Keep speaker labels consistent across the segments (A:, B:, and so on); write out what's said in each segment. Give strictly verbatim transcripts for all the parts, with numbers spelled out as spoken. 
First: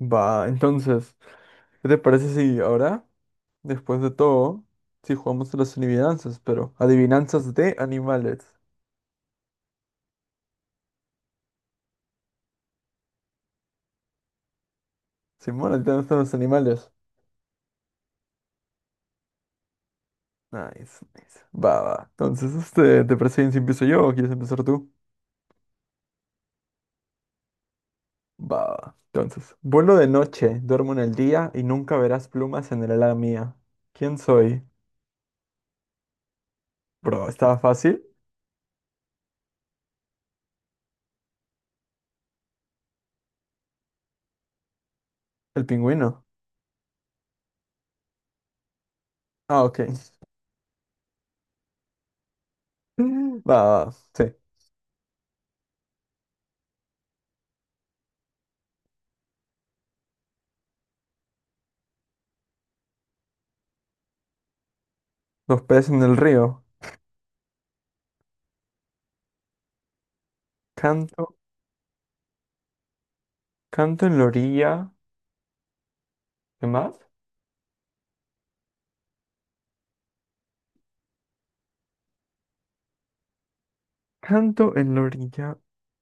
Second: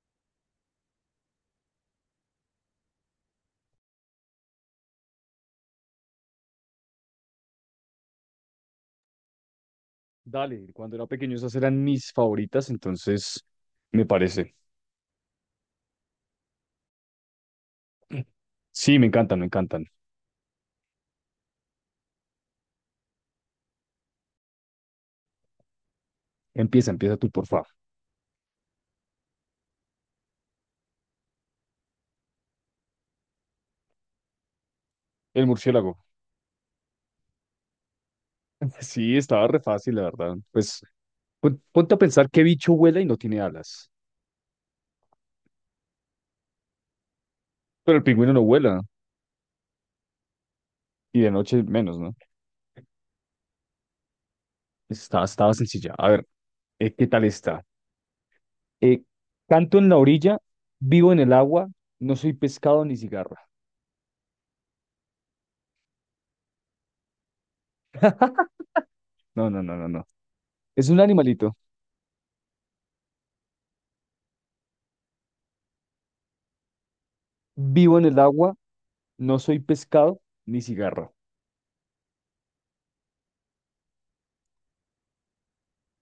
A: Va, entonces, ¿qué te parece si ahora, después de todo, si jugamos a las adivinanzas, pero adivinanzas de animales?
B: Dale, cuando era pequeño esas eran mis favoritas, entonces me parece.
A: Simón, ¿a ti te gustan los animales?
B: Sí, me encantan, me encantan.
A: Nice, nice. Va, va. Entonces, este, ¿te parece bien si empiezo yo o quieres empezar tú?
B: Empieza, empieza tú, por favor.
A: Va, va. Entonces, vuelo de noche, duermo en el día y nunca verás plumas en el ala mía. ¿Quién soy?
B: El murciélago.
A: Bro, ¿estaba fácil?
B: Sí, estaba re fácil, la verdad. Pues pon- ponte a pensar qué bicho vuela y no tiene alas.
A: El pingüino.
B: Pero el pingüino no vuela
A: Ah, ok.
B: y de noche menos, ¿no?
A: Va, va, sí.
B: Pues Estaba, estaba sencilla. A ver, eh, ¿qué tal está? Eh, Canto en la orilla, vivo en el agua, no soy pescado ni cigarra.
A: Los peces en el río.
B: No, no, no, no, no. Es un
A: Canto,
B: animalito.
A: canto en la orilla. ¿Qué más?
B: Vivo en el agua, no soy pescado ni cigarra.
A: Canto en la orilla,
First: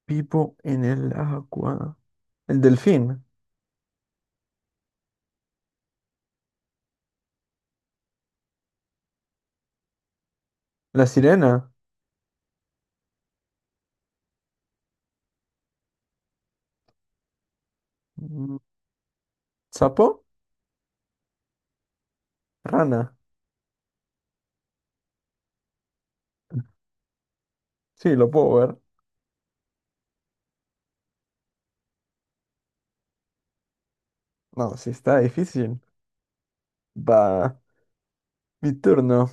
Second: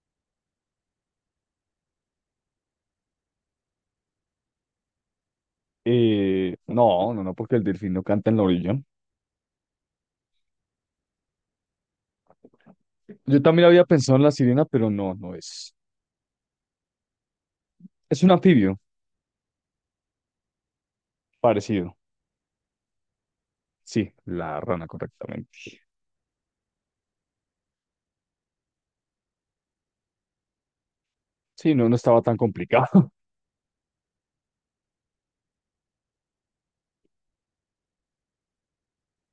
A: vivo en el agua. El delfín,
B: Eh, no, no, no, porque el delfín no canta en la orilla.
A: la sirena,
B: Yo también había pensado en la sirena, pero no, no es. Es un
A: mm,
B: anfibio
A: sapo,
B: parecido.
A: rana.
B: Sí, la rana, correctamente.
A: Sí, lo puedo ver.
B: Sí, no, no estaba tan complicado.
A: No, sí está difícil. Va, mi turno.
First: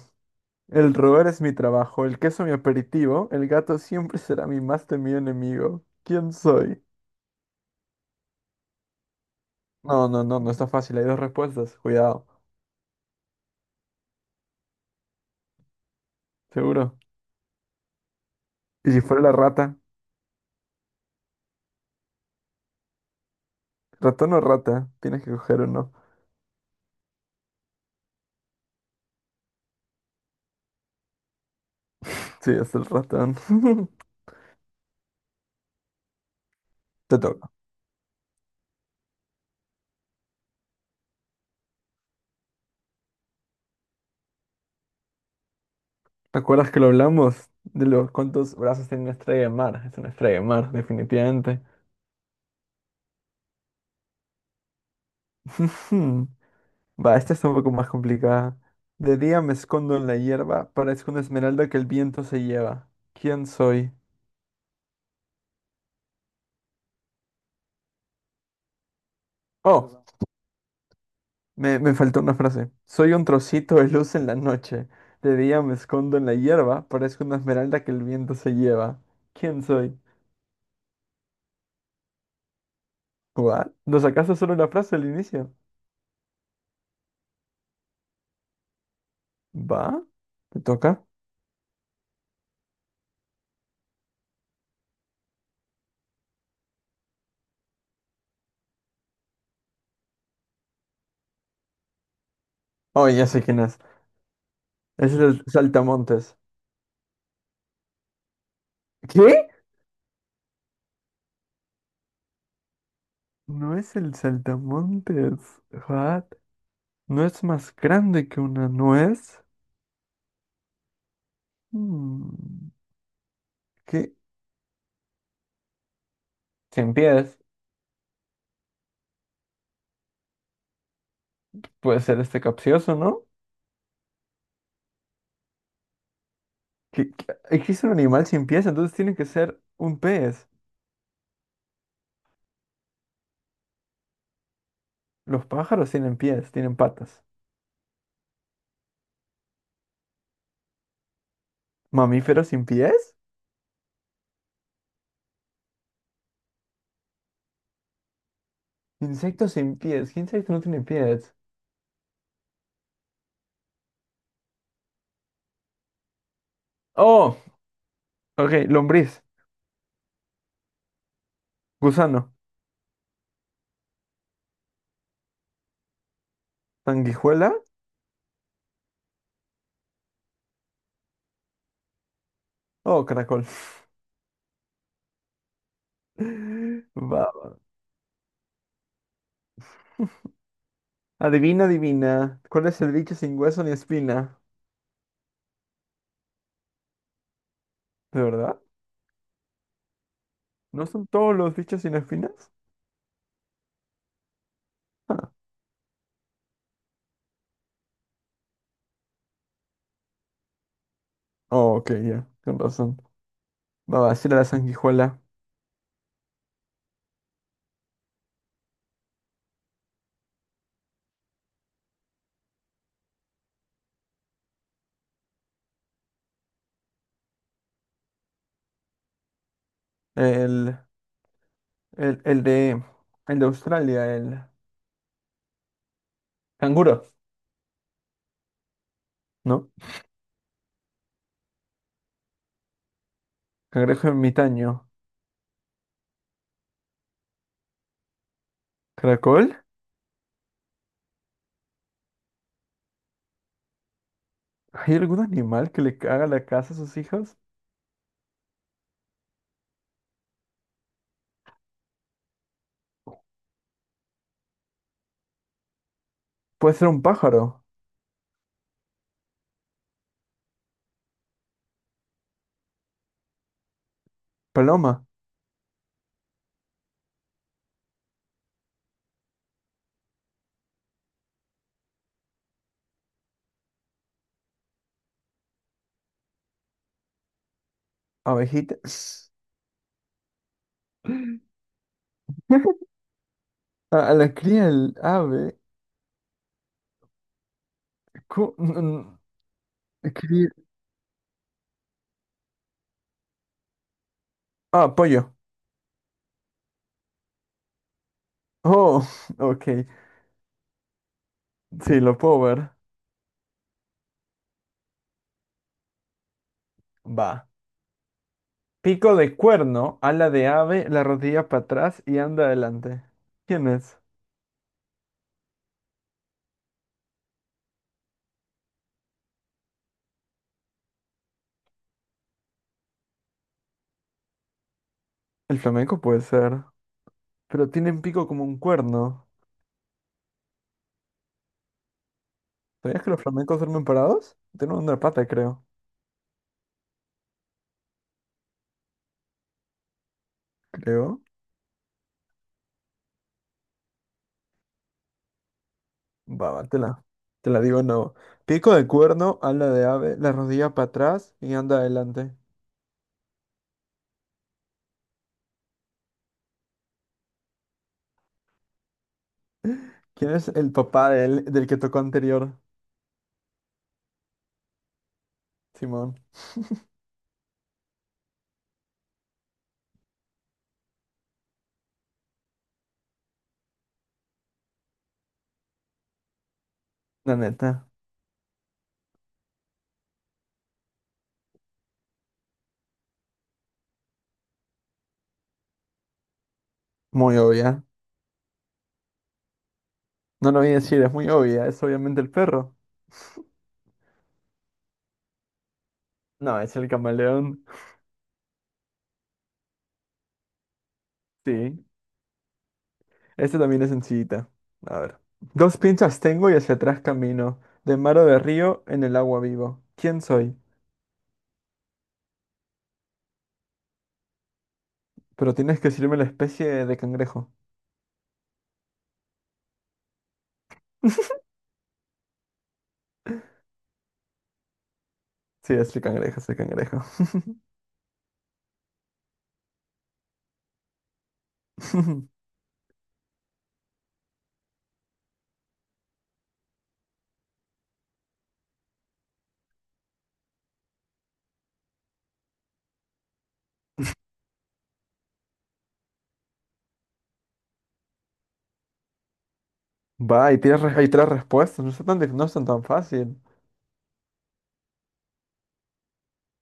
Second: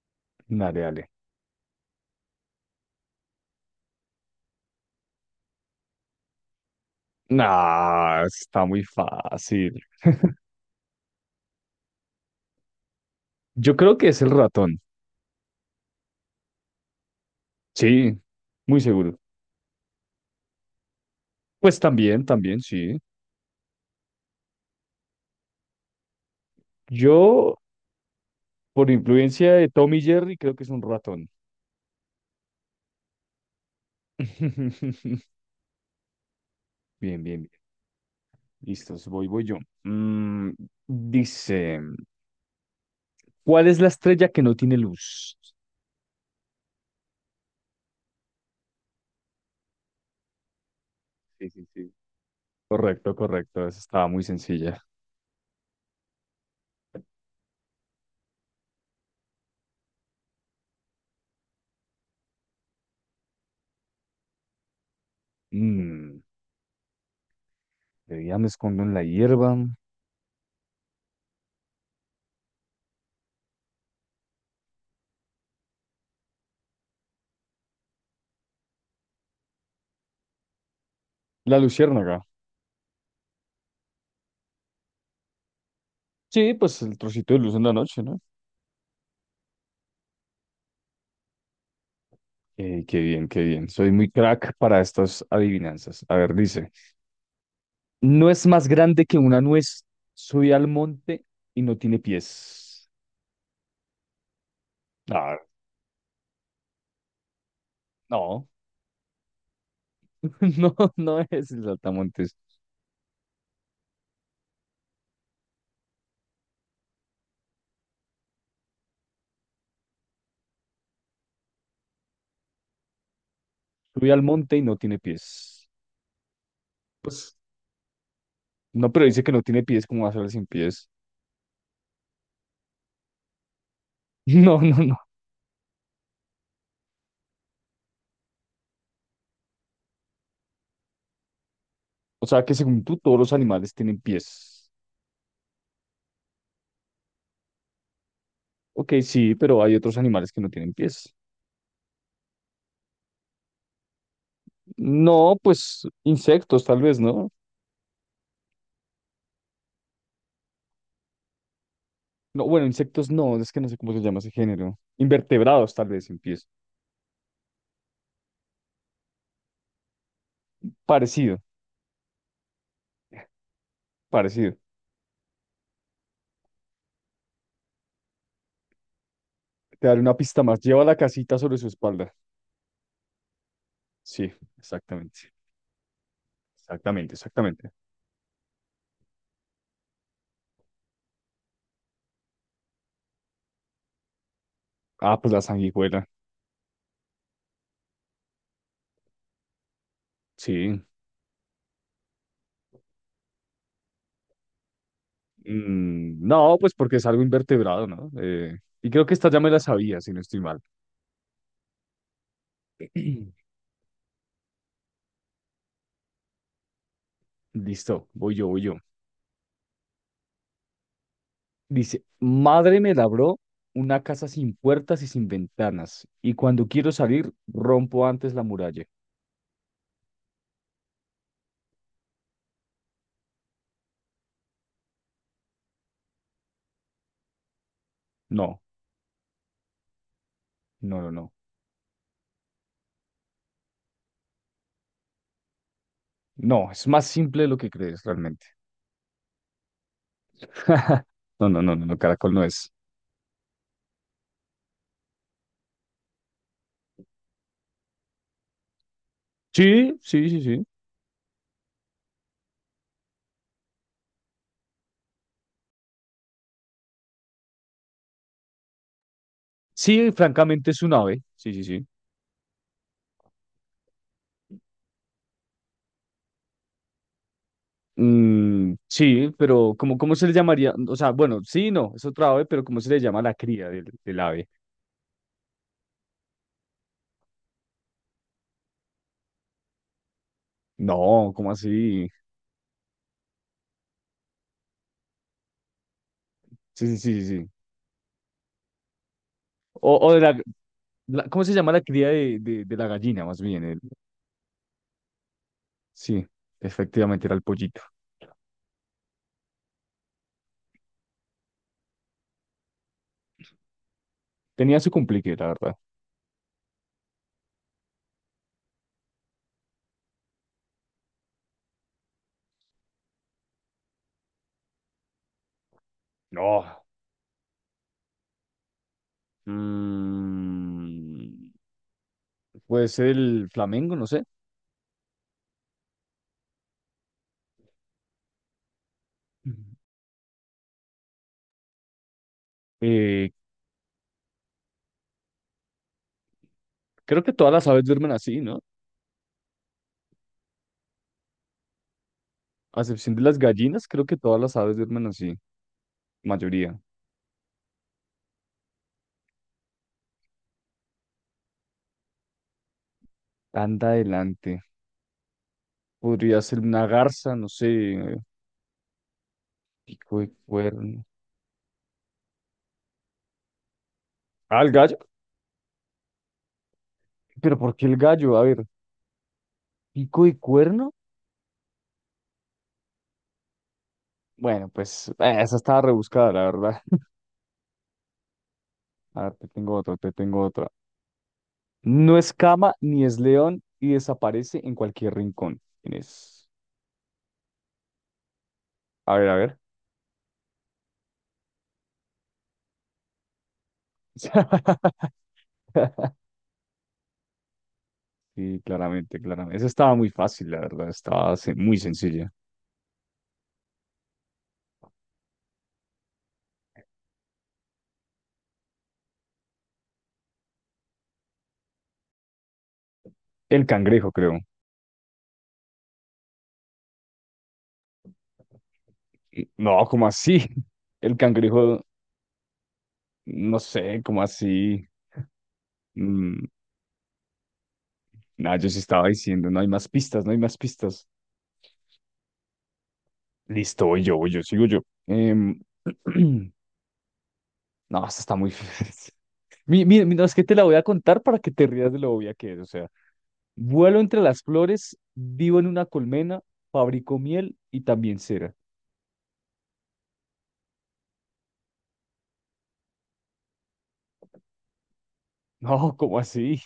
B: Dale,
A: El
B: dale.
A: roer es mi trabajo, el queso mi aperitivo, el gato siempre será mi más temido enemigo. ¿Quién soy?
B: Nah, está muy fácil.
A: No, no, no, no está fácil. Hay dos respuestas. Cuidado.
B: Yo creo que es el ratón.
A: Seguro.
B: Sí, muy
A: ¿Y si
B: seguro.
A: fuera la rata?
B: Pues también, también, sí.
A: ¿Ratón o rata? Tienes que coger uno.
B: Yo, por influencia de Tommy Jerry, creo que es un ratón.
A: Sí, es el ratón. Te
B: Bien, bien, bien.
A: toca.
B: Listos, voy, voy yo. Mm, dice. ¿Cuál es la estrella que no tiene luz?
A: ¿Te acuerdas que lo hablamos? De los cuántos brazos tiene una estrella de mar. Es una estrella de mar,
B: Sí,
A: definitivamente.
B: sí, sí. Correcto, correcto. Esa estaba muy sencilla.
A: Ujú. Va, esta es un poco más complicada. De día me escondo en la hierba, parezco una esmeralda que el viento se lleva. ¿Quién soy?
B: Mm, de día me escondo en la hierba.
A: Oh, me, me faltó una frase. Soy un trocito de luz en la noche. De día me escondo en la hierba, parezco una esmeralda que el viento se lleva. ¿Quién soy?
B: La luciérnaga.
A: ¿What? ¿Lo sacaste solo la frase al inicio?
B: Sí, pues el trocito de luz en la noche, ¿no?
A: ¿Va? ¿Te toca?
B: Eh, qué bien, qué bien. Soy muy crack para estas adivinanzas. A ver, dice. No es más grande que una nuez. Soy al monte y no tiene pies.
A: Oh, ya sé quién es. Es
B: Ah,
A: el saltamontes.
B: no,
A: ¿Qué?
B: no, no es el saltamontes.
A: No es el saltamontes. What? ¿No es más grande que una nuez? Hmm.
B: Subí
A: ¿Qué?
B: al monte y no tiene pies.
A: Sin
B: Pues,
A: pies.
B: no, pero dice que no tiene pies, ¿cómo va a ser sin pies?
A: Puede ser este capcioso, ¿no?
B: No, no, no.
A: ¿Qué- qué- Existe un animal sin pies, entonces tiene que ser un pez.
B: O sea que según tú, todos los animales tienen pies.
A: Los pájaros tienen pies, tienen patas.
B: Ok, sí, pero hay otros animales que no tienen pies.
A: ¿Mamíferos sin pies?
B: No, pues insectos tal vez, ¿no?
A: Insectos sin pies. ¿Qué insecto no tiene pies?
B: No, bueno, insectos no, es que no sé cómo se llama ese género. Invertebrados tal vez sin pies.
A: Oh, ok, lombriz,
B: Parecido,
A: gusano,
B: parecido.
A: sanguijuela.
B: Te daré una pista más. Lleva la casita sobre su espalda.
A: Oh, caracol.
B: Sí, exactamente. sí. Exactamente,
A: Va.
B: exactamente.
A: Adivina, adivina. ¿Cuál es el bicho sin hueso ni espina?
B: Ah, pues la sanguijuela.
A: ¿De verdad?
B: Sí.
A: ¿No son todos los bichos sin espinas? Ah.
B: Mm, no, pues porque es algo invertebrado, ¿no? Eh, y creo que esta ya me la sabía, si no estoy mal.
A: Oh, ok, ya. Con razón. Va, va, sí era la sanguijuela.
B: Listo, voy yo, voy yo. Dice, madre me labró una casa sin puertas y sin ventanas, y cuando quiero salir, rompo antes la muralla.
A: El, el, el de, el de Australia, el canguro,
B: No,
A: ¿no?
B: no, no, no.
A: Cangrejo ermitaño.
B: No, es más simple de lo que crees realmente.
A: ¿Caracol?
B: No, no, no, no, no, caracol no es.
A: ¿Hay algún animal que le caga la casa a sus hijos?
B: Sí, sí, sí, sí.
A: Puede ser un pájaro,
B: Sí, francamente es un ave. Sí, sí, sí.
A: paloma,
B: Mm, sí, pero ¿cómo, cómo se le llamaría? O sea, bueno, sí, no, es otra ave, pero ¿cómo se le llama a la cría del, del ave?
A: abejita.
B: No, ¿cómo así?
A: A, a la cría el ave.
B: Sí, sí, sí, sí. sí.
A: cu- n- n-
B: O, o de la,
A: cría-
B: la- ¿cómo se llama la cría de, de- de la gallina, más bien? El-
A: Ah, pollo.
B: sí, efectivamente era el pollito.
A: Oh, ok. Sí, lo puedo ver.
B: Tenía su complique, la verdad.
A: Va. Pico de cuerno, ala de ave, la rodilla para atrás y anda adelante. ¿Quién es?
B: No. mm, pues el flamengo, no sé.
A: El flamenco puede ser. Pero tienen pico como un cuerno.
B: Ujú.
A: ¿Sabías que los
B: Eh,
A: flamencos duermen parados? Tienen una pata, creo.
B: Creo que todas las aves duermen así, ¿no?
A: Creo.
B: A excepción de las gallinas, creo que todas las aves duermen así.
A: Va, va,
B: Mayoría.
A: te la, te la digo no. Pico de cuerno, ala de ave, la rodilla para atrás y anda adelante.
B: Anda adelante. Podría ser una garza, no sé. eh, Pico de
A: ¿Quién es el
B: cuerno.
A: papá del, del que tocó anterior?
B: Ah, el gallo.
A: Simón.
B: ¿Pero por qué el gallo? A ver, pico y cuerno. Bueno, pues eh, esa estaba rebuscada, la verdad.
A: La neta.
B: A ver, te tengo otra, te tengo otra. No es cama ni es león y desaparece en cualquier rincón. Tienes.
A: Muy obvia.
B: A ver, a ver.
A: No lo voy a decir, es muy obvia. Es obviamente el perro. No, es el camaleón.
B: Sí, claramente, claramente. Esa estaba muy fácil, la verdad. Estaba se- muy
A: Sí.
B: sencilla.
A: Este también es sencillita. A ver. Dos pinzas tengo y hacia atrás camino. De mar o de río, en el agua vivo. ¿Quién soy?
B: El cangrejo, creo.
A: Pero tienes que decirme la especie de cangrejo.
B: Y- No, ¿cómo así? El cangrejo, no sé, ¿cómo así?
A: Sí, es el cangrejo,
B: Mm,
A: es el cangrejo.
B: Nada, yo sí estaba diciendo, no hay más pistas, no hay más pistas. Listo, voy yo, voy yo, sigo yo. Em, no, esta está muy fácil. Mi- mi- mi- no, es que te la voy a contar para que te rías de lo obvia que es. O sea, vuelo entre las flores, vivo en una colmena, fabrico miel y también cera.
A: Va, y tienes re- hay tres respuestas. No son tan, dif- no son tan fácil.
B: No, ¿cómo así?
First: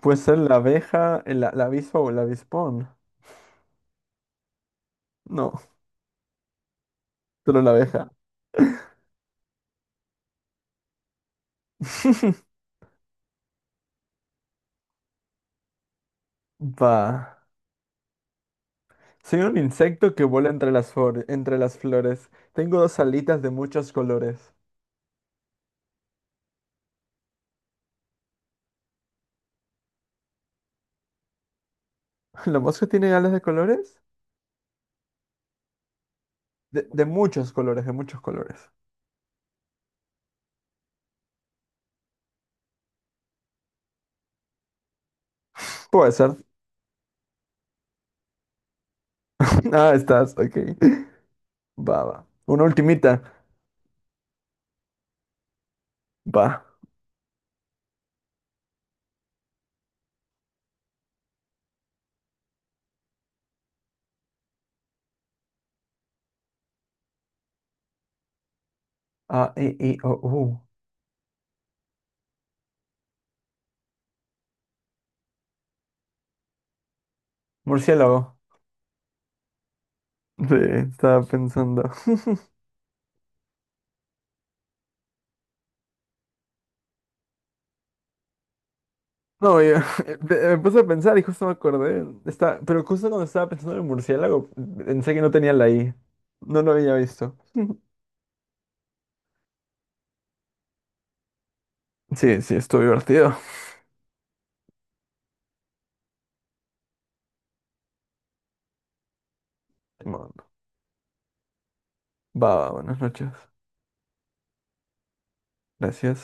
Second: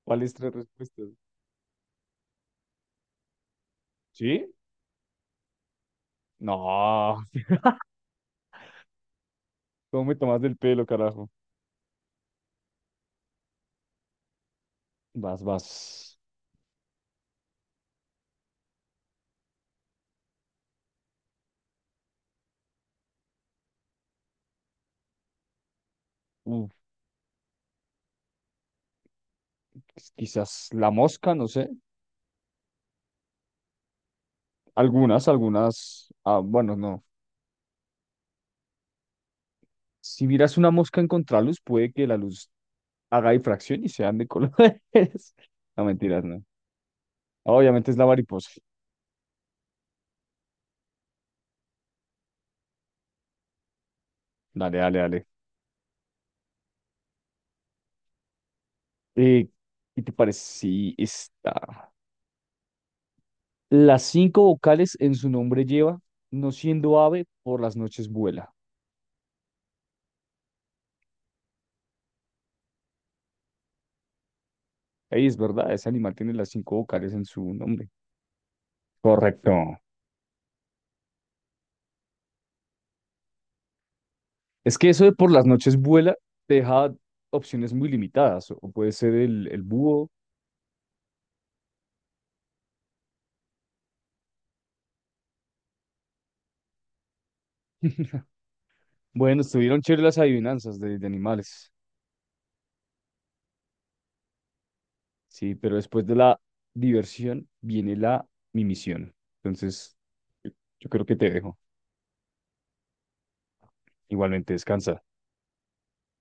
A: Puede
B: ¿Cuáles
A: ser
B: tres
A: la
B: respuestas?
A: abeja, el- la, la avispa o el avispón.
B: ¿Sí?
A: No,
B: No,
A: solo la abeja.
B: ¿cómo me tomas del pelo, carajo? Vas, vas.
A: Va. Soy un insecto que vuela entre las, flor- entre las flores. Tengo dos alitas de muchos colores.
B: Uf, quizás la mosca, no sé.
A: ¿La mosca tiene alas de colores?
B: Algunas, algunas. Ah, bueno,
A: De,
B: no.
A: de muchos colores, de muchos colores.
B: Si miras una mosca en contraluz, puede que la luz haga difracción y sean de colores. No,
A: Puede
B: mentiras,
A: ser.
B: no. Obviamente es la mariposa.
A: Ah, estás, ok. Va, va. Una ultimita.
B: Dale, dale, dale.
A: Va.
B: Eh, ¿Qué te parece si está? Las cinco vocales en su nombre lleva, no siendo ave, por las noches vuela.
A: A, E, I, O, U.
B: Ahí es verdad, ese animal tiene las cinco vocales en su nombre.
A: Murciélago.
B: Correcto.
A: Sí, estaba pensando.
B: Es que eso de por las noches vuela te deja opciones muy limitadas. O puede ser el, el
A: No, yo,
B: búho.
A: me me puse a pensar y justo me acordé. Está, pero justo cuando estaba pensando en el murciélago, pensé que no tenía la I. No lo había visto.
B: Bueno, estuvieron chéveres las adivinanzas de, de animales.
A: Sí, sí, estuvo divertido.
B: Sí, pero después de la diversión viene la mimisión. Entonces,
A: Bueno,
B: yo yo creo que te dejo.
A: va, va, buenas noches.
B: Igualmente, descansa.
A: Gracias.